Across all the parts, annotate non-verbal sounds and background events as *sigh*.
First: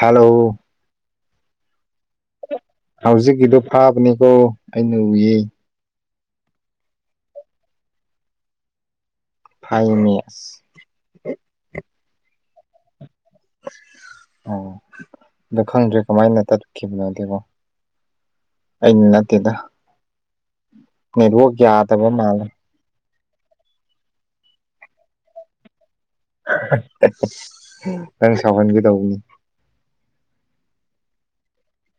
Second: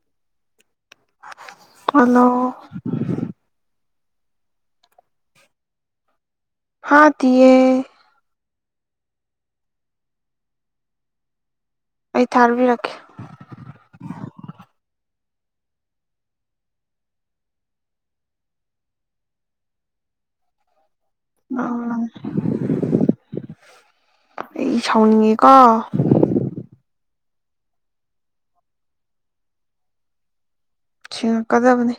hello hello ꯀꯅꯤꯀꯣ ꯑꯩꯅ ꯎꯏ ꯍꯥ ꯇꯦ ꯐꯥꯏ ꯃꯌꯥꯔꯁ ꯊꯌꯥꯔꯕꯤꯔꯈꯤꯦ ꯑꯣ ꯑ ꯈꯪꯗ꯭ꯔꯦ ꯀꯃꯥꯏꯅ ꯇꯠꯈꯤꯕꯅꯣ ꯑꯗꯨꯦꯕꯣ ꯑꯟꯅꯠꯇꯗ ꯕꯨ ꯌꯥꯗꯕ ꯃꯥꯂꯦ ꯑꯩ ꯁꯥꯎꯅꯤꯡꯉꯦꯀꯣ ꯁꯃꯥꯟꯒꯤꯗ ꯎꯅꯤ ꯁꯤꯉ ꯀꯗꯕꯅꯤ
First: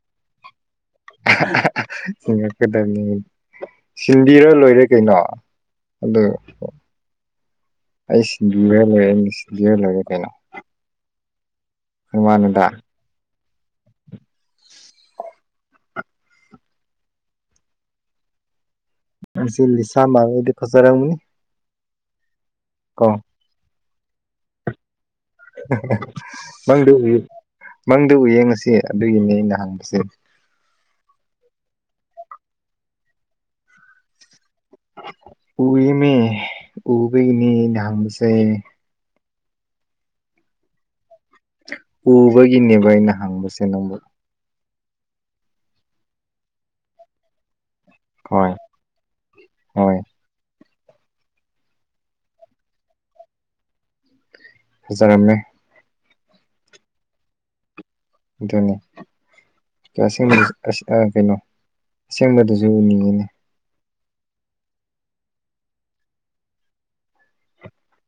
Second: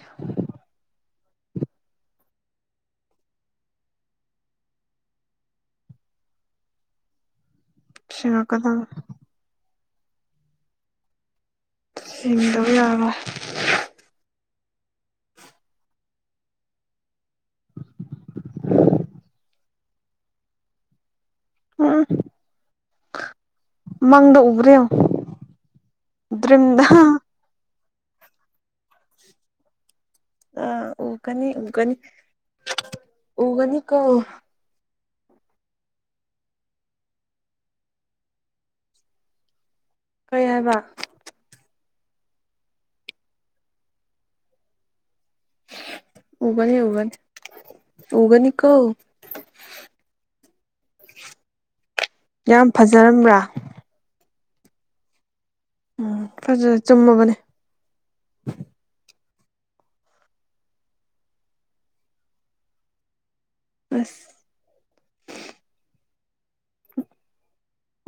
ꯀꯗ *unintelligible* ꯁꯤꯟꯕꯤꯔ ꯂꯣꯏꯔꯦ ꯀꯩꯅꯣ ꯑꯗꯨ ꯑꯩ ꯁꯤꯟꯔ ꯁꯤꯡꯉꯛꯀꯗꯕꯅꯤ ꯂꯩꯔꯦ ꯁꯤꯟꯕꯤꯔ ꯂꯩꯔꯦ ꯀꯩꯅꯣ ꯁꯤꯗ ꯃꯥꯅꯤꯗ ꯌꯥꯕ ꯁꯤ ꯂꯤꯁꯥ ꯃꯥꯗꯤ ꯐꯖꯔꯪꯅꯤ ꯑꯥ ꯀꯣ ꯃꯪꯗ ꯎꯕꯔ *unintelligible* ꯃꯪꯗꯨ ꯎ ꯃꯪꯗꯨ ꯎ ꯌꯦꯡꯉꯁꯤ ꯑꯗꯨꯒꯤꯅꯦ ꯑꯩꯅ ꯍꯪꯕꯁꯦ ꯑ ꯎꯒꯅꯤ ꯎꯒꯅꯤ ꯎꯒꯅꯤ ꯀꯣ ꯄꯨꯔꯤ ꯃ ꯎꯕꯤ ꯏꯅꯤ ꯙꯁꯦ ꯀꯩ ꯍꯥꯏꯕ ꯎꯕꯒꯤꯅꯦꯕ ꯑꯩꯅ ꯍꯪꯕꯁꯦ ꯅꯪꯕꯨ ꯎꯒꯅꯤ ꯎꯒꯅꯤ ꯍꯣꯏ ꯎꯒꯅꯤꯀꯣ ꯍꯣꯏ ꯌꯥꯝ ꯐꯖꯔꯝꯕ꯭ꯔꯥ ꯐꯖꯔꯝꯃꯦ ꯎꯝ ꯐꯖ ꯆꯨꯝꯃꯕꯅꯦ ꯑꯗꯨꯅꯤ ꯀꯁꯦꯡꯕꯗ ꯑꯁ ꯑ ꯀꯩꯅꯣ ꯁꯦꯡꯕꯗꯨꯖꯨ ꯎꯅꯤꯡꯉꯤꯅꯦ ꯑꯁ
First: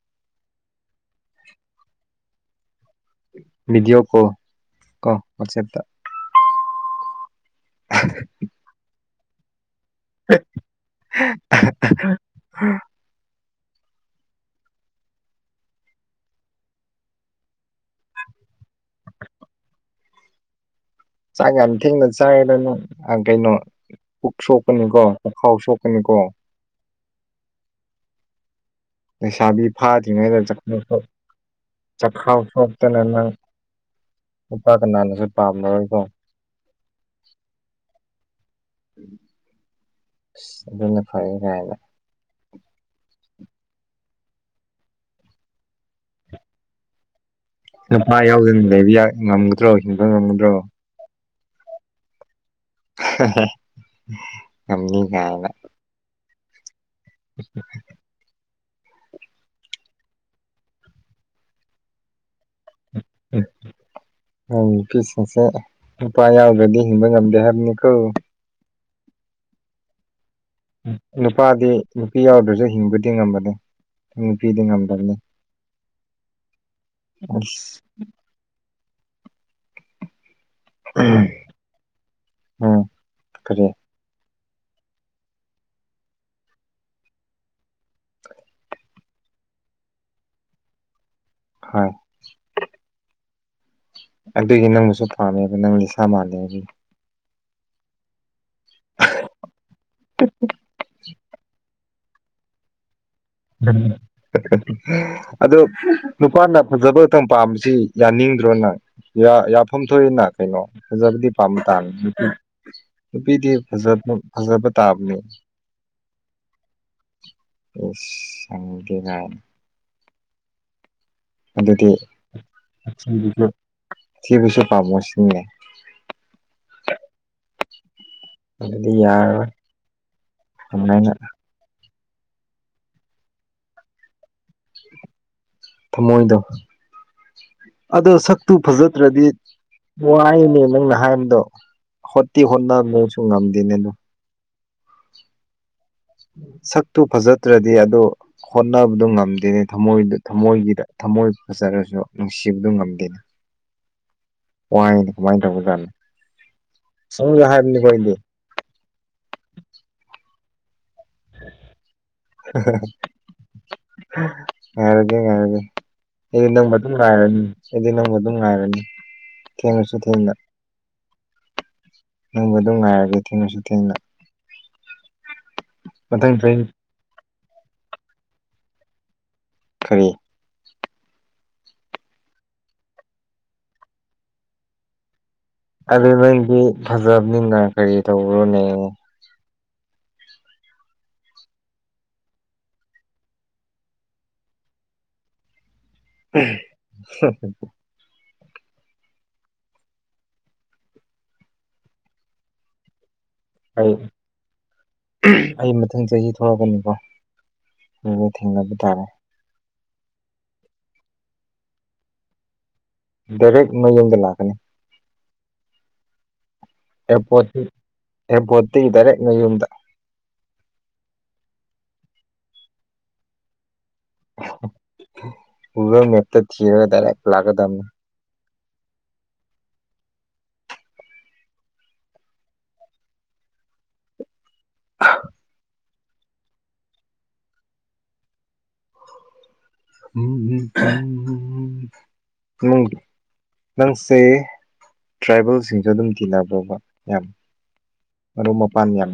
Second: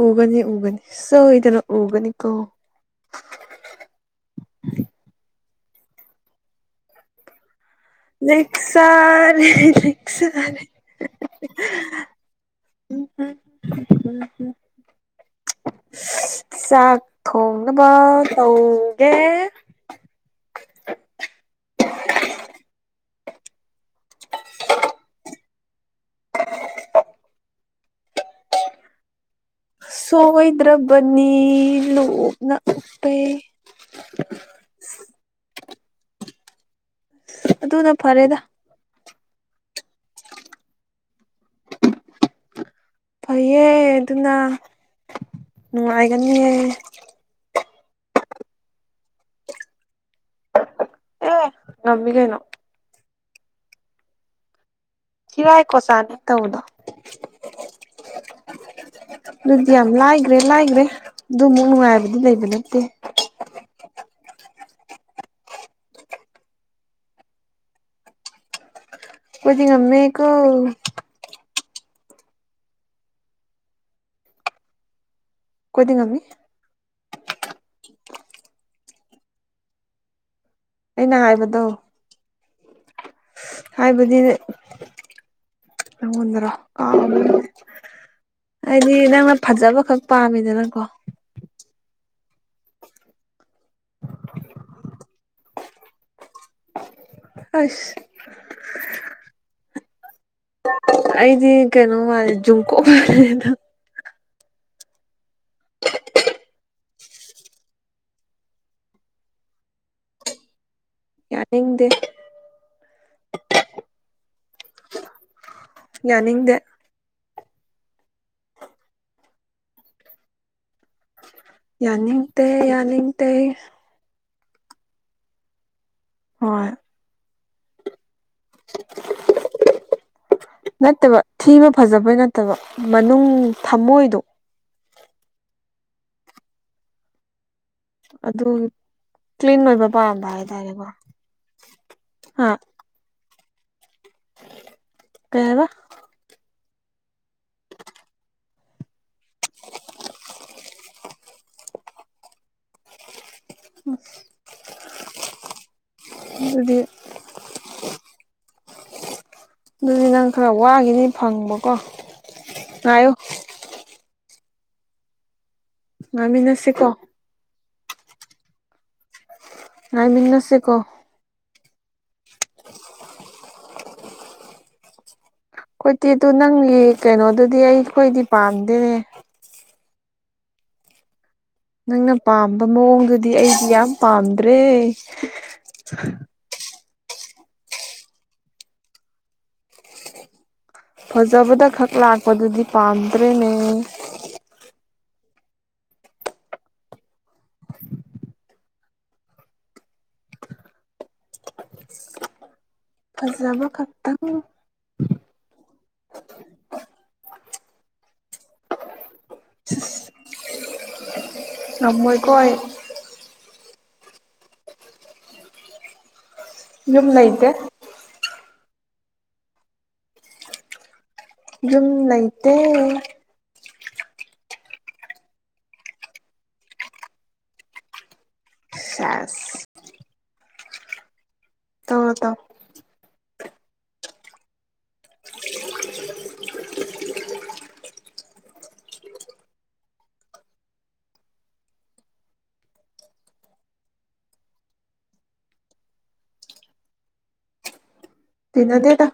ꯎꯒꯅꯤ ꯎꯒꯅꯤ ꯁꯣꯏꯗꯅ ꯎꯒꯅꯤ ꯀꯣ ꯕꯤꯗꯤꯑꯣ ꯀꯣꯜ ꯀꫭ ꯋꯥꯆꯦꯞꯇ ꯅꯦꯛ ꯁꯔꯦ ꯅꯦꯛ ꯁꯔꯦ ꯎꯝ ꯍ ꯎꯝ ꯍ ꯍ ꯏꯁ ꯆꯥꯛ ꯊꯣꯡꯅꯕ ꯇꯧꯒꯦ *unintelligible* ꯆꯥꯛ ꯌꯥꯝ ꯊꯦꯡꯅ ꯆꯥꯏꯔꯦꯗ ꯅꯪ ꯑ ꯀꯩꯅꯣ ꯄꯨꯛ ꯁꯣꯛꯄꯅꯤꯀꯣ ꯄꯨꯈꯥꯎ ꯁꯣꯛꯄꯅꯤꯀꯣ *inaudible* *unintelligible* ꯂꯩꯁꯥꯕꯤ ꯐꯥꯗꯤ ꯉꯩꯗ ꯆ ꯁꯣꯏꯗ꯭ꯔꯕꯅꯤ ꯆꯈꯥꯎ ꯂꯨꯞꯅ ꯁꯣꯛꯇꯅ ꯎꯞꯄꯦ ꯅꯪ ꯅꯨꯄꯥ ꯀꯅꯥꯅꯁꯨ ꯇꯥꯝꯅꯔꫭꯏꯀꯣ ꯏꯁ ꯑꯗꯨꯅ ꯐꯔꯦꯗ ꯏꯁ ꯑꯗꯨꯅ ꯐꯔꯦ ꯀꯥꯏꯅ ꯐꯩꯌꯦ ꯑꯗꯨꯅ ꯅꯨꯡꯉꯥꯏꯒꯅꯤꯌꯦ ꯅꯨꯄꯥ ꯌꯥꯎꯗꯅ ꯂꯩꯕ ꯌꯥ ꯉꯝꯒꯗ꯭ꯔꯣ ꯍꯤꯡꯕ ꯉꯝꯃꯗ꯭ꯔꯣ ꯑꯦ ꯉꯝꯃꯤꯀꯩꯅꯣ ꯍꯦ ꯍꯦ ꯉꯝꯅꯤ ꯀꯥꯏꯅ ꯇꯧ ꯕꯗꯣ ꯍꯦ ꯍꯦ ꯍꯦ ꯍꯦ ꯑꯗꯨꯗꯤ ꯌꯥꯝ ꯂꯥꯏꯒ꯭ꯔꯦ ꯂꯥꯏꯒ꯭ꯔꯦ ꯑꯗꯨꯃꯨꯛ ꯅꯨꯡꯉꯥꯏꯕꯗꯤ ꯂꯩꯕ ꯅꯠꯇꯦ ꯍꯦ ꯍꯦ ꯑꯪ ꯅꯨꯄꯤꯁꯤꯡꯁꯦ ꯅꯨꯄꯥ ꯌꯥꯎꯗ꯭ꯔꯗꯤ ꯍꯤꯡꯕ ꯉꯝꯗꯦ ꯍꯥꯏꯕꯅꯤꯀꯣ ꯑꯈꫭꯏꯗꯤ ꯉꯝꯃꯦ ꯅꯨꯄꯥꯗꯤ ꯅꯨꯄꯤ ꯌꯥꯎꯗ꯭ꯔꯖꯨ ꯍꯤꯡꯕꯗꯤ ꯉꯝꯕꯅꯦ ꯅꯨꯄꯤꯗꯤ ꯉꯝꯗꯕꯅꯦ ꯈꫭꯏꯗꯤ ꯉꯝꯃꯤ ꯑꯁ ꯑꯩꯅ ꯍꯥꯏꯕꯗꯣ ꯎꯝ ꯀꯔꯤ ꯍꯥꯏꯕꯗꯤ ꯅꯪꯉꫭꯟꯗꯔꫭ ꯀꯥꯎꯔꯦꯅꯦ ꯍꯥꯏꯗꯤ ꯅꯪꯅ ꯐꯖꯕ ꯈꯛ ꯄꯥꯝꯃꯤꯗꯅꯀꯣ ꯍꯥꯏ ꯑꯗꯨꯏ ꯅꯪꯁꯨ ꯄꯥꯝꯃꯦꯕ ꯅꯪꯗꯤ ꯁꯥꯥ ꯃꯥꯜꯂꯦ ꯑꯗꯨꯒꯤ ꯑꯁ ꯍ ꯑꯩꯗꯤ ꯀꯩꯅꯣ ꯃꯥꯜꯂꯦ ꯖꯨꯡꯀꯣꯛ ꯃꯥꯜꯂꯦꯗ ꯎꯝ ꯍꯥ ꯍꯥ ꯍꯥ ꯍꯥ ꯑꯗꯣ ꯅꯨꯄꯥꯅ ꯐꯖꯕ ꯇꯝ ꯄꯥꯝꯃꯤꯁꯤ ꯌꯥꯅꯤꯡꯗ꯭ꯔꯣꯅꯪ ꯌꯥ ꯌꯥꯐꯝ ꯊꯣꯛꯏꯅ ꯀꯩꯅꯣ ꯐꯖꯕꯗꯤ ꯄꯥꯝꯕ ꯌꯥꯅꯤꯡꯗꯦ ꯇꯥꯕꯅꯤ ꯅꯨꯄꯤ ꯅꯨꯄꯤꯗꯤ ꯐꯖ ꯐꯖꯕ ꯇꯥꯕꯅꯤ ꯅꯤꯡꯗꯦ ꯑꯁ ꯈꯪꯗꯦ ꯀꯥꯏꯅ ꯑꯗꯨꯗꯤ ꯌꯥꯅꯤꯡꯗꯦ ꯌꯥꯅꯤꯡꯗꯦ ꯁꯤꯕꯁꯨ ꯄꯥꯝꯃꯣ ꯁꯤꯅꯤꯅꯦ ꯍꯣꯏ ꯑꯗꯨꯗꯤ ꯌꯥꯔꯣꯏꯃꯥꯏ ꯅꯠꯇꯕ ꯊꯤꯕ ꯐꯖꯕꯩ ꯅꯠꯇꯕ ꯃꯅꯨꯡ ꯊꯝꯃꯣꯏꯗꯣ ꯊꯃꯣꯏꯗ ꯑꯗꯣ ꯑꯗꯨ ꯁꯛꯇꯨ ꯐꯖꯗ꯭ꯔꯗꯤ ꯀ꯭ꯂꯤꯟ ꯑꯣꯏꯕ ꯄꯥꯝꯕ ꯅꯨꯡꯉꯥꯏꯅꯦ ꯍꯥꯏꯇꯥꯔꯦꯀꯣ ꯅꯪꯅ ꯍꯥꯏꯝꯕꯗꯣ ꯍꯣꯠꯇꯤ ꯍꯣꯠꯅ ꯃꯨꯁꯨ ꯉꯝꯗꯦꯅꯦ ꯑꯗꯨ ꯀꯔ ꯁꯛꯇꯨ ꯐꯖꯗ꯭ꯔꯗꯤ ꯑꯗꯨꯗ ꯍꯣꯠꯅꯕꯗꯨꯣ ꯉꯝꯗꯦꯅꯦ ꯊꯃꯣꯏ ꯊꯃꯣꯏꯒꯤꯗ ꯊꯃꯣꯏ ꯐꯖꯔꯁꯨ ꯅꯨꯡꯁꯤꯕꯗꯨ ꯉꯝꯗꯦꯅ ꯎꯝ ꯋꯥꯏꯅꯦ ꯀꯃꯥꯏꯅ ꯇꯧꯕꯖꯥꯠꯅꯣ ꯁꯗ ꯍꯥꯏꯕꯅꯤꯕꯣꯏꯗꯤ ꯑꯗꯨꯗꯤ ꯅꯪ ꯈꯔ ꯋꯥꯈꯤꯅꯤ ꯐꯪꯕꯀꯣ ꯉꯥꯏꯌꯨ ꯉꯥꯏꯔꯒꯦ ꯉꯥꯏꯔꯒꯦ ꯑꯩꯗꯤ ꯅꯪ ꯉꯥꯏꯃꯤꯟꯅꯁꯤꯀꯣ ꯃꯇꯨꯡ ꯂꯥꯛꯔꯅꯤ ꯍꯥꯏꯗꯤ ꯅꯪ ꯑꯗꯨꯝ ꯉꯥꯏꯔꯅꯤ ꯊꯦꯡꯉꯁꯨ ꯊꯦꯡꯅ ꯥꯏꯃꯤꯅꯁꯦ ꯀꯣ ꯅꯪꯕꯨ ꯑꯗꯨꯝ ꯉꯥꯏꯔꯒꯦ ꯊꯦꯡꯉꯁꯨ ꯊꯦꯡꯅ ꯍꯣꯏꯠꯇꯤ ꯑꯗꯨ ꯃꯊꯪ ꯆꯍꯤ ꯅꯪꯒꯤ ꯀꯩꯅꯣꯗꯨꯗꯤ ꯑꯩꯈꯣꯏꯗꯤ ꯄꯥꯝꯗꯦꯅꯦ ꯈꯔꯤ ꯅꯪꯅ ꯄꯥꯝꯕ ꯃꯑꯣꯡꯗꯨꯗꯤ ꯑꯩꯗꯤ ꯌꯥꯝ ꯄꯥꯝꯗ꯭ꯔꯦ ꯑꯗꯨ ꯅꯣꯏꯗꯤ ꯐꯖꯕꯅꯤꯅ ꯀꯔꯤ ꯇꯧꯔꯣꯅꯦ ꯐꯖꯕꯗ ꯈꯛ ꯂꯥꯛꯄꯗꯨꯗꯤ ꯄꯥꯝꯗ꯭ꯔꯦꯅꯦ *inaudible* ꯇꯕ ꯑꯩ ꯈꯞꯇꯕꯨ ꯑꯩ ꯃꯊꯪ ꯆꯍꯤ ꯊꯣꯛꯂꯛꯀꯅꯤꯀꯣ ꯑꯗꯨ ꯊꯦꯡꯅꯕ ꯇꯥꯔꯦ ꯑꯃꯣꯏ ꯀꯣꯏ ꯗꯥꯏꯔꯦꯛ ꯃꯌꯨꯝꯗ ꯂꯥꯛꯀꯅꯤ ꯌꯝꯅ ꯏꯗꯦ ꯑꯦꯕꯣꯠꯇ ꯏꯔ ꯅꯩꯌꯨꯟꯗ ꯑꯗꯨꯝ ꯂꯩꯇ ꯄꯨꯔꯣ ꯃꯇ ꯊꯒꯗꯔꯦ ꯂꯒꯗꯝꯅꯦ ꯁꯥꯁ ꯇꯔꯗ *inaudible* ꯎꯝ ꯍꯝ *inaudible* ꯅꯪꯁꯦ ꯇ꯭ꯔꯥꯏꯕꯦꯜꯁꯤꯡꯁꯨ ꯑꯗꯨꯝ ꯀꯤꯟꯅꯅꯕꯣꯕ ꯌꯥꯝ ꯑꯗꯨ ꯃꯄꯥꯟ ꯌꯥ ꯇꯤꯟꯅꯗꯦꯗ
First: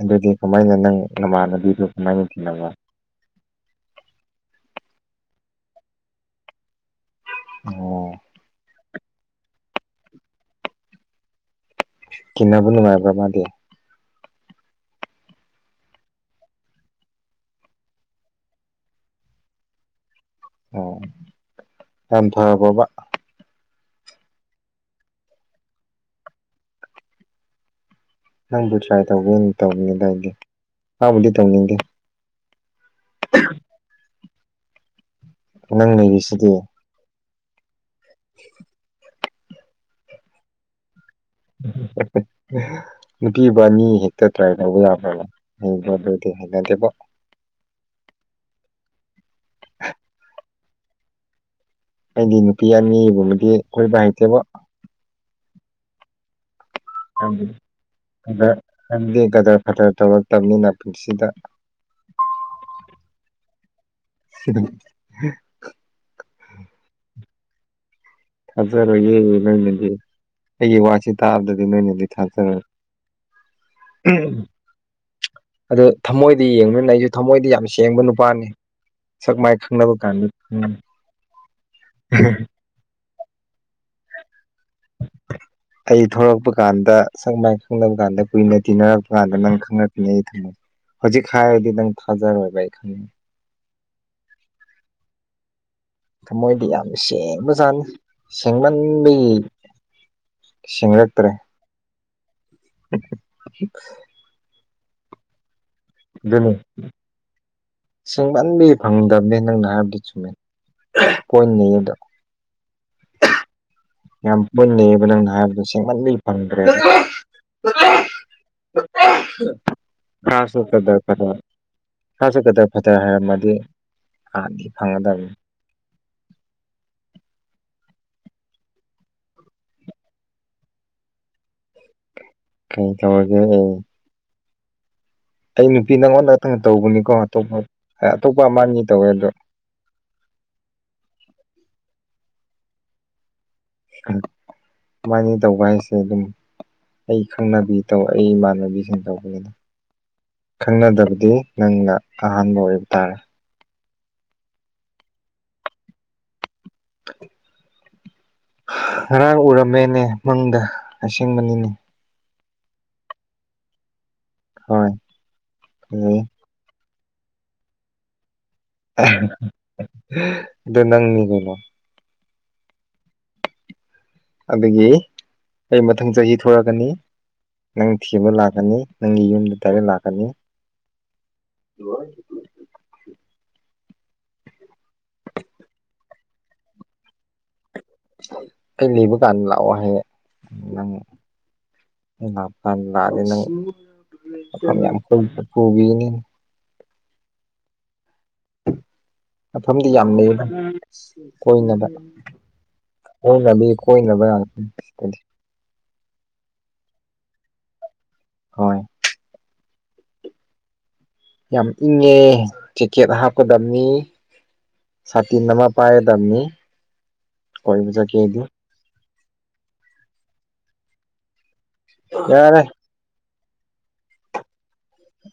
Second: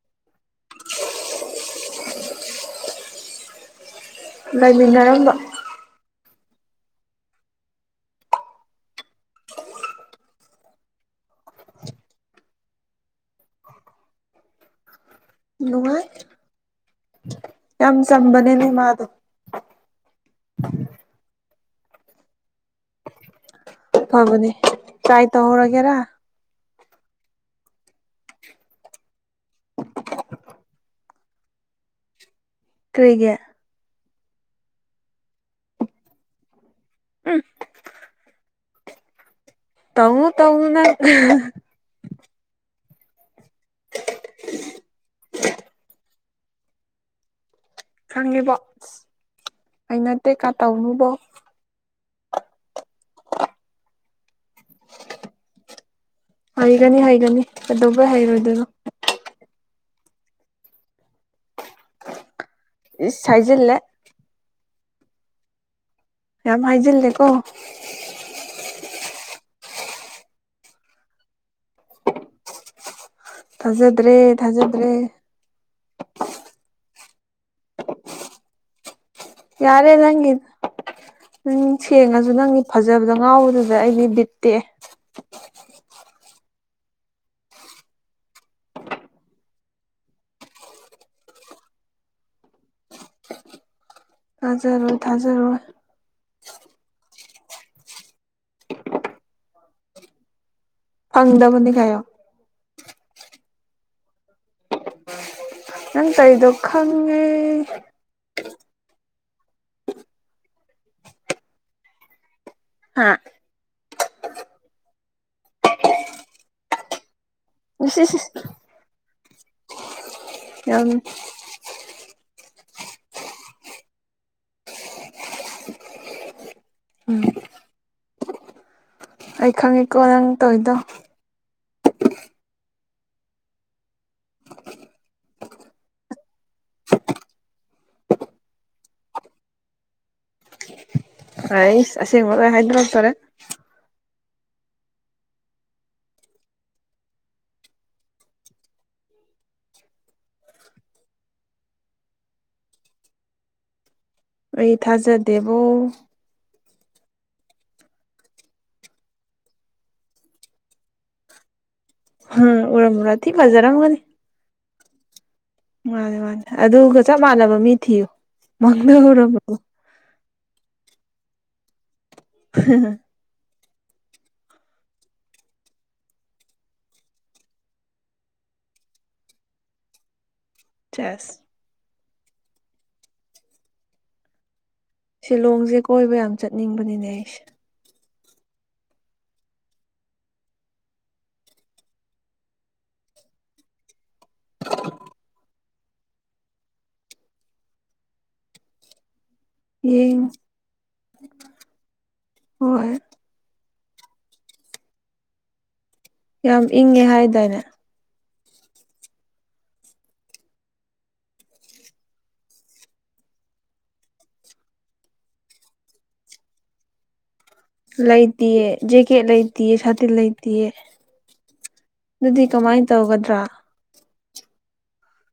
ꯑꯗꯨꯗꯤ ꯀꯃꯥꯏꯅ ꯅꯪ ꯅꯃꯥꯟꯅꯕꯤꯗꯨ ꯀꯃꯥꯏꯅ ꯊꯤꯅꯕ ꯂꯩꯃꯤꯟꯅꯔꯝꯕ ꯑꯣ ꯀꯟꯅꯕꯨꯅꯅꯨꯡꯃꯥꯏꯕ꯭ꯔꯃꯗꯤ ꯅꯨꯡꯉꯥꯏ ꯌꯥꯝ ꯆꯝꯕꯅꯦ ꯅ ꯃꯥꯗ ꯑꯣ ꯌꯥꯝꯝ ꯊꯔꯕꯕꯥ ꯐꯕꯅꯤ ꯆꯥꯏ ꯇꯍꯔꯒꯦꯔ ꯅꯪꯕꯨ ꯇ꯭ꯔꯥꯏ ꯇꯧꯒꯦ ꯇꯧꯅꯤꯡꯉꯗꯏꯗ ꯃꯥꯕꯨꯗꯤ ꯇꯧꯅꯤꯡꯗꯦ ꯀꯔꯤꯒ ꯅꯪꯅꯦꯕꯤꯁꯤꯗꯤ ꯎꯝ ꯇꯧ ꯇꯧꯅ ꯅꯨꯄꯤꯕꯥ ꯑꯅꯤ ꯍꯦꯛꯇ ꯇ꯭ꯔꯥꯏꯅ ꯇꯧꯕ ꯌꯥꯈ꯭ꯔꯕ ꯍꯌꯦꯕ ꯑꯗꯨꯑꯣꯗꯤ ꯍꯅꯖꯕ ꯈꯪꯉꯤꯕꯣ ꯑꯁ ꯑ ꯅꯠꯇꯦꯀꯥ ꯇꯧꯅꯨꯕꯣ ꯑꯩꯗꯤ ꯅꯨꯄꯤ ꯑꯅꯤꯒꯨꯝꯕꯗꯤ ꯑꯩꯣꯏꯕ ꯍꯩꯇꯦꯕ ꯍꯩꯒꯅꯤ ꯍꯩꯒꯅꯤ ꯌꯥꯝ ꯀꯗꯧꯕ ꯍꯥꯏꯩꯔꯣꯏꯗꯅꯣ ꯈꯇꯔ ꯇꯧꯔꯛꯇꯕꯅꯤꯅ ꯄꯨꯟꯁꯤꯗ ꯆꯥꯏꯖꯦ ꯁꯤꯗ ꯌꯥꯝ ꯍꯥꯏꯖꯤꯜꯂꯦꯀꯣ ꯊꯥꯖꯔꯣꯏꯌꯦꯦ ꯅꯣꯏꯅꯗꯤ ꯑꯩꯒꯤ ꯋꯥꯥꯛꯁꯤ ꯇꯥꯕꯗꯗꯤ ꯅꯣꯏꯅꯗꯤ ꯊꯥꯖꯔꯦ ꯊꯥꯖꯗ꯭ꯔꯦ ꯊꯥꯖꯗ꯭ꯔꯦ ꯑꯗꯨ ꯊꯃꯣꯏꯗꯤ ꯌꯦꯡꯕ ꯂꯩꯁꯨ ꯊꯃꯣꯏꯗ ꯌꯥꯝ ꯁꯦꯡꯕ ꯅꯨꯄꯥꯅꯤ ꯁꯛ ꯃꯥꯏ ꯌꯥꯔꯦ ꯈꯪꯅꯕ ꯀꯥꯟꯗ ꯅꯪꯒꯤ ꯎꯝ ꯅꯪ ꯁꯦꯡꯉꯁꯨ ꯅꯪꯒꯤ ꯐꯖꯕ ꯉꯥꯎꯕꯗꯨꯗ ꯑꯩꯗꯤ ꯕꯤꯠꯇꯦ ꯑꯩ ꯊꯂꯛꯄ ꯀꯥꯟꯗ ꯁꯪꯃꯥꯏꯅ ꯈꯪꯅꯕ ꯀꯥꯟꯗ ꯀꯨꯏꯅ ꯇꯤꯟꯅꯔꯛꯄ ꯀꯥꯟꯗ ꯅꯪ ꯈꯪꯉꯛꯛꯇꯅꯦ ꯑꯩ ꯊꯝꯦ ꯍꯧꯖꯤꯛ ꯍꯥꯏꯔꯗꯤ ꯅꯪ ꯊꯥꯖꯔꯣꯏꯕ ꯑꯩ ꯈꯪꯉꯦ ꯍꯖꯔꯣꯏ ꯊꯥꯖꯔꯣꯏ ꯊꯃꯣꯏꯗꯤ ꯌꯥꯝ ꯁꯦꯡꯕꯖꯥꯠꯅꯤ ꯁꯦꯡꯃꯟꯕꯒꯤ ꯁꯦꯡꯔꯛꯇ꯭ꯔꯦ ꯑꯪꯗꯕꯅꯤ ꯀꯣ *unintelligible* ꯅꯪ ꯇꯧꯔꯤꯗꯣ ꯑꯗꯨꯅꯤ ꯈꯪꯉꯦ ꯁꯦꯡꯃꯟꯗꯤ ꯐꯪꯗꯕꯅꯤ ꯅꯪꯅ ꯍꯥꯏꯕꯗꯤ ꯆꯨꯝꯃꯦ ꯄꯣꯏꯟ ꯅꯗ ꯍꯥ ꯌꯥꯝ ꯄꯨꯟꯅꯟꯅꯑꯕ ꯅꯪꯅ ꯍꯥꯏꯕꯗꯁꯦꯡ ꯉꯗꯤ ꯐꯪꯗ꯭ꯔꯦ *unintelligible* ꯍꯥꯥ ꯁ ꯐ ꯌꯥꯝ ꯗꯔꯀꯔ ꯍꯁꯨ ꯈꯗ ꯐꯠꯇ꯭ꯔ ꯍꯥꯏꯔꯝꯃꯗꯤ ꯍꯥꯟꯗꯤ ꯐꯪꯒꯗꯕꯅꯤ ꯑꯩ ꯈꯪꯉꯤꯀꯣ ꯅꯪ ꯇꯧꯔꯤꯗꯣ ꯀꯩ ꯊꯃꯒꯦ ꯑꯩ ꯅꯨꯄꯤ ꯅꯪꯉꯣꯟꯗꯛꯇꯪ ꯇꯧꯕꯅꯤꯀꯣ ꯑꯇꯣꯞꯄ ꯑꯇꯣꯞꯄ ꯑꯃ ꯇꯧꯋꯦ ꯑꯗꯣ ꯑꯩ ꯑꯁꯤꯁꯦꯡ ꯍꯥꯏꯗ꯭ꯔꯕꯥꯗ ꯐꯔꯦ ꯑꯗꯨꯃꯥꯏꯅ ꯇꯧꯕ ꯍꯥꯏꯁꯦ ꯑꯗꯨꯝ ꯑꯩ ꯈꯪꯅꯕꯤ ꯇꯧ ꯑꯩ ꯏꯃꯥꯟꯅꯕꯤꯁꯤꯡ ꯇꯧꯕꯅꯤꯅ ꯈꯪꯅꯗꯕꯗꯤ ꯅꯪꯅ ꯑꯍꯥꯟꯕ ꯑꯣꯏꯕ ꯇꯥꯔꯦ ꯑꯩ ꯊꯥꯖꯗꯦꯕꯣ *unintelligible* ꯉꯔꯥꯡ ꯎꯔꯝꯃꯦꯅꯦ ꯃꯪꯗ ꯑꯁꯁꯤꯡꯕꯅꯤꯅꯦ ꯍꯝ ꯎꯔꯃꯔ ꯊꯤ ꯍꯖꯔ ꯃꯒꯗꯤ ꯍꯣꯏ ꯃꯥꯅꯤ ꯐꯖꯩ ꯃꯥꯅꯤ ꯑꯗꯨꯒ ꯆꯞ ꯃꯥꯟꯅꯕ ꯃꯤ ꯊꯤꯌꯨ ꯃꯥꯡꯗꯍꯔꯕꯣ ꯗꯅꯪꯅꯤꯒꯩꯅꯣ ꯑ ꯑꯗꯨꯗꯒꯤ ꯑꯩ ꯃꯊꯪ ꯆꯍꯤ ꯊꯣꯛꯂꯛꯀꯅꯤ ꯅꯪ ꯊꯤꯕ ꯂꯥꯛꯀꯅꯤ ꯅꯪꯒꯤ ꯌꯨꯝꯗ ꯇꯥꯏꯕ ꯂꯥꯛꯀꯅꯤ ꯆꯁ *unintelligible* ꯁꯤꯂꯣꯡꯁꯦ ꯀꯣꯏꯕ ꯌꯥꯝ ꯆꯠꯅꯤꯡꯕꯅꯤꯅꯦ ꯑꯩꯁ ꯑꯩ ꯂꯩꯕ ꯀꯥꯟꯗ ꯂꯥꯛꯑꯣ ꯍꯥꯏꯌꯦꯡ ꯅꯪ ꯂꯥꯛꯄ ꯂꯅꯪ ꯌꯥꯝ ꯀꯣꯏꯄ ꯎꯒꯅꯦ ꯃꯐꯝꯗꯤ ꯌꯥꯝ ꯌꯦꯡ ꯂꯩꯌꯦꯅ ꯀꯣꯏꯅꯕ ꯍꯣꯏ ꯀꯣꯏꯅꯕꯤ ꯀꯣꯏꯅꯕꯗꯤ ꯌꯥꯝ ꯏꯪꯉꯦ ꯍꯥꯏꯗꯥꯏꯅꯦ ꯍꯣꯏ ꯌꯥꯝ ꯏꯪꯉꯦ ꯆꯤꯀꯦꯠ ꯍꯥꯞꯀꯗꯕꯅꯤ ꯁꯥꯇꯅꯃ ꯄꯌꯦꯗꯝꯅꯤ ꯂꯩꯇꯦ ꯦꯛꯀꯦꯠ ꯂꯩꯇꯦ ꯁꯥꯇꯤ ꯂꯩꯇꯦ ꯑꯗꯨꯗꯤ ꯌꯥꯔꯦ ꯀꯃꯥꯏꯅ ꯇꯧꯒꯗ꯭ꯔꯥ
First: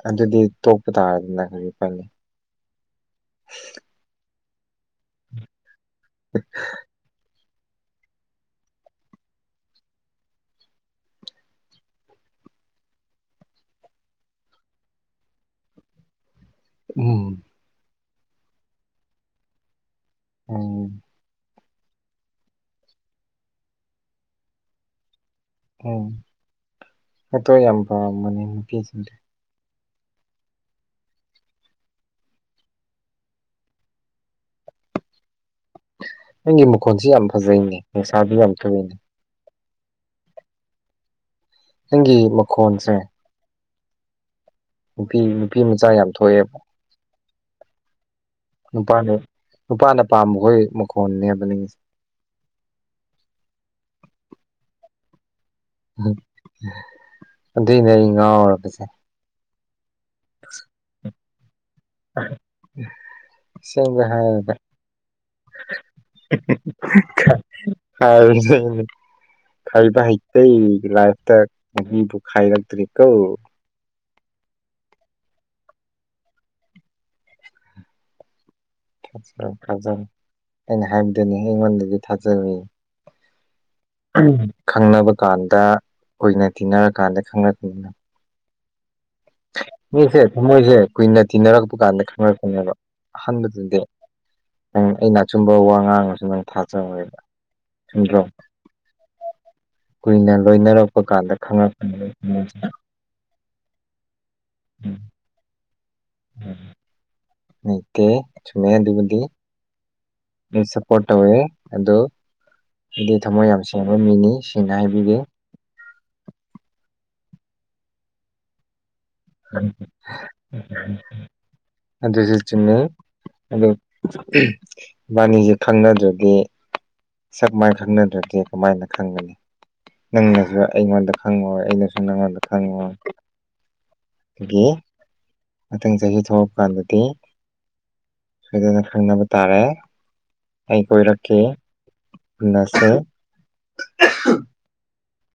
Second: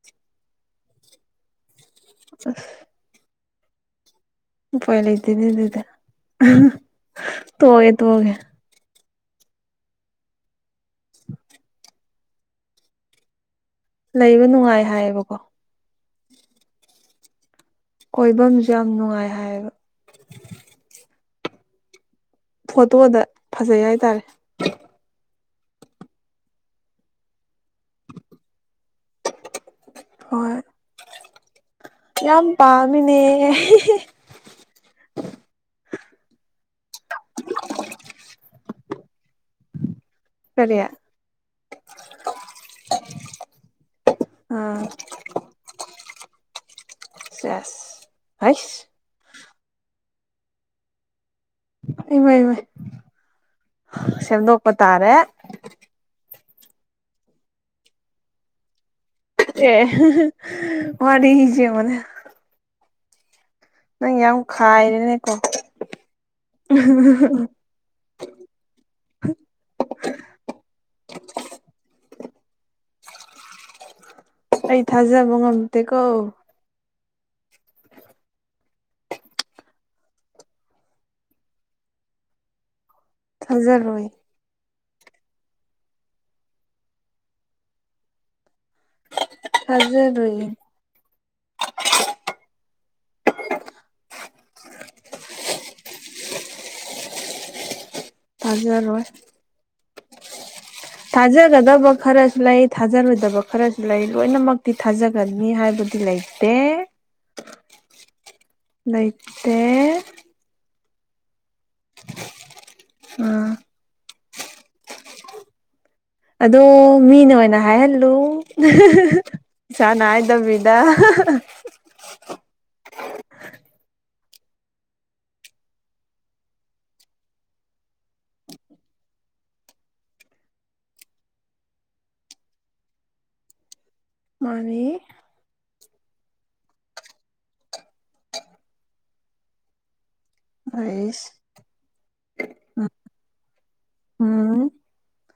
ꯑꯗꯨꯗꯤ ꯇꯣꯛꯄ ꯇꯥꯔꯗꯅ ꯈꯖꯤ ꯐꯅꯤ ꯑ *unintelligible* ꯎ ꯐꯣꯏ ꯂꯩꯗꯗꯤꯗꯗꯦ ꯇꯣꯒꯦ ꯇꯣꯒꯦ ꯂꯩꯕ ꯅꯨꯡꯉꯥꯏ ꯍꯥꯏꯌꯦꯕꯀꯣ ꯎꯝ ꯑꯣꯏꯕ ꯑꯃꯁꯁꯨ ꯌꯥꯝ ꯅꯨꯡꯉꯥꯏ ꯍꯥꯏꯌꯦꯕ ꯎꯝ ꯐꯣꯇꯣꯗ ꯐꯖꯩ ꯍꯥꯏꯇꯥꯔꯦ ꯎꯝ ꯑꯇ ꯌꯥꯝ ꯄ ꯃꯅꯤ ꯀ ꯍꯣꯏ ꯌꯥꯝ ꯄꯥꯝꯅꯦ ꯑꯩꯪꯒꯤ ꯃꯈꯣꯟꯁꯤ ꯌꯥꯝ ꯐꯖꯩꯅꯦ ꯅꯨꯡꯁꯥꯗꯨ ꯌꯥꯝ ꯊꯨꯏꯅꯦ ꯀꯔꯤ ꯅꯪꯒꯤ ꯃꯈꯣꯟꯁꯦ ꯑꯥ ꯅꯨꯄꯤ ꯅꯨꯄꯤ ꯃꯆꯥ ꯌꯥꯝ ꯊꯣꯛꯑꯦꯕ ꯀ꯭ꯂꯁ ꯅꯨꯄꯥꯅꯦ ꯅꯨꯄꯥꯅ ꯄꯥꯝꯕꯈꯣꯏ ꯃꯈꯣꯟꯅꯦ ꯏꯃꯦ ꯏꯃꯦ ꯆꯝꯗꯣ ꯑꯣꯄ ꯇꯥꯔꯦ ꯑꯗꯨꯏꯅꯦ ꯑꯩ ꯉꯥꯎꯔꯕꯁꯦ ꯑꯦ ꯃꯥꯔꯤ ꯏꯁ ꯃꯅꯦ ꯁꯦꯝꯕ ꯍꯥꯏ ꯈꯥꯏꯔꯦꯅꯦꯀꯣ ꯀ *unintelligible* ꯈꯥꯏꯔꯤꯕ ꯍꯥꯏꯇ ꯂꯥꯏꯐꯇ ꯈꯥꯏꯅ ꯇ꯭ꯔꯤꯛꯀꯧ ꯑꯩ ꯊꯥꯖꯥꯕꯉꯝ ꯇꯀꯣ ꯊ ꯊꯥꯖ ꯑꯩꯅ ꯍꯥꯏꯕꯗꯅꯤ ꯑꯩꯉꯣꯟꯗꯗꯤ ꯊꯥꯖꯔ ꯊꯥꯖꯔꯣꯏ ꯈꯪꯅꯕ ꯀꯥꯟꯗ ꯑꯣꯏꯅ ꯇꯤꯟꯅꯔꯀꯥꯟꯗ ꯈꯪꯄꯅꯤꯅ ꯃꯤꯁꯦ ꯊꯥꯖꯔꯣꯏ ꯊꯝꯃꯣꯏꯁꯦ ꯀꯨꯏꯅ ꯇꯤꯟꯅꯔꯛꯄ ꯀꯥꯟꯗ ꯈꯪꯅꯔꯀꯅꯦꯕ ꯑꯍꯥꯟꯕꯗꯗꯤ ꯅꯪ ꯑꯩꯅ ꯑꯆꯨꯝꯕ ꯋꯥ ꯉꯥꯡꯉꯁꯨ ꯅꯪ ꯊꯥꯖꯣꯏꯕ ꯇꯖꯔꯣꯏ ꯀꯨꯏꯅ ꯂꯣꯏꯅꯔꯛꯄ ꯀꯥꯟꯗ ꯊꯥꯖꯒꯗꯕ ꯈꯪꯉꯛꯄꯅꯤ ꯈꯔꯁꯨ ꯂꯩ ꯊꯥꯖꯔꯣꯏꯗꯕ ꯈꯔꯁꯨ ꯂꯩ ꯂꯣꯏꯅꯃꯛꯇꯤ ꯊꯥꯖꯒꯅꯤ ꯍꯥꯏꯕꯗꯤ ꯂꯩꯇꯦ ꯃꯠꯇꯦ ꯆꯨꯃꯦ ꯑꯗꯨꯕꯨꯗꯤ ꯑꯦ ꯑꯩ ꯁꯞꯄꯣꯔꯠ ꯇꯧꯋꯦ ꯑꯗꯨꯣ ꯑꯩꯗꯤ ꯊꯃꯣꯏ ꯑꯥ ꯌꯥꯝ ꯁꯦꯡꯕ ꯃꯤꯅꯤ ꯁꯤ ꯉꯥꯏꯕꯤꯔ ꯑꯗꯣ ꯃꯤꯅ ꯑꯣꯏꯅ ꯍꯥꯏꯍꯜꯂꯨ ꯆꯥꯟ ꯍꯥꯏꯗꯕꯕꯤꯗ ꯆꯨꯝꯃꯦ ꯑꯕꯥꯅꯤꯁꯦ ꯈꯪꯅꯗ꯭ꯔꯗꯤ ꯁꯞꯃꯥꯏꯅ ꯈꯪꯅꯗ꯭ꯔꯗꯤꯦ ꯀꯃꯥꯏꯅ ꯈꯪꯒꯅꯤ ꯅꯪꯅꯁꯨ ꯑꯩꯉꯣꯟꯗ ꯈꯪꯉꯣꯏ ꯑꯩꯅꯁꯨ ꯅꯪꯉꯣꯟꯗ ꯈꯪꯉꯣꯏ ꯑꯗꯒꯤ ꯃꯥꯅꯤ ꯃꯊꯪ ꯆꯍꯤ ꯊꯣꯛꯂꯛ ꯀꯥꯟꯗꯗꯤ ꯁꯣꯏꯗꯅ ꯈꯪꯅꯕ ꯇꯥꯔꯦ ꯑꯩ ꯑꯩꯁ ꯀꯣꯏꯔꯛꯀꯦ ꯎꯅꯁꯦ ꯎꯝ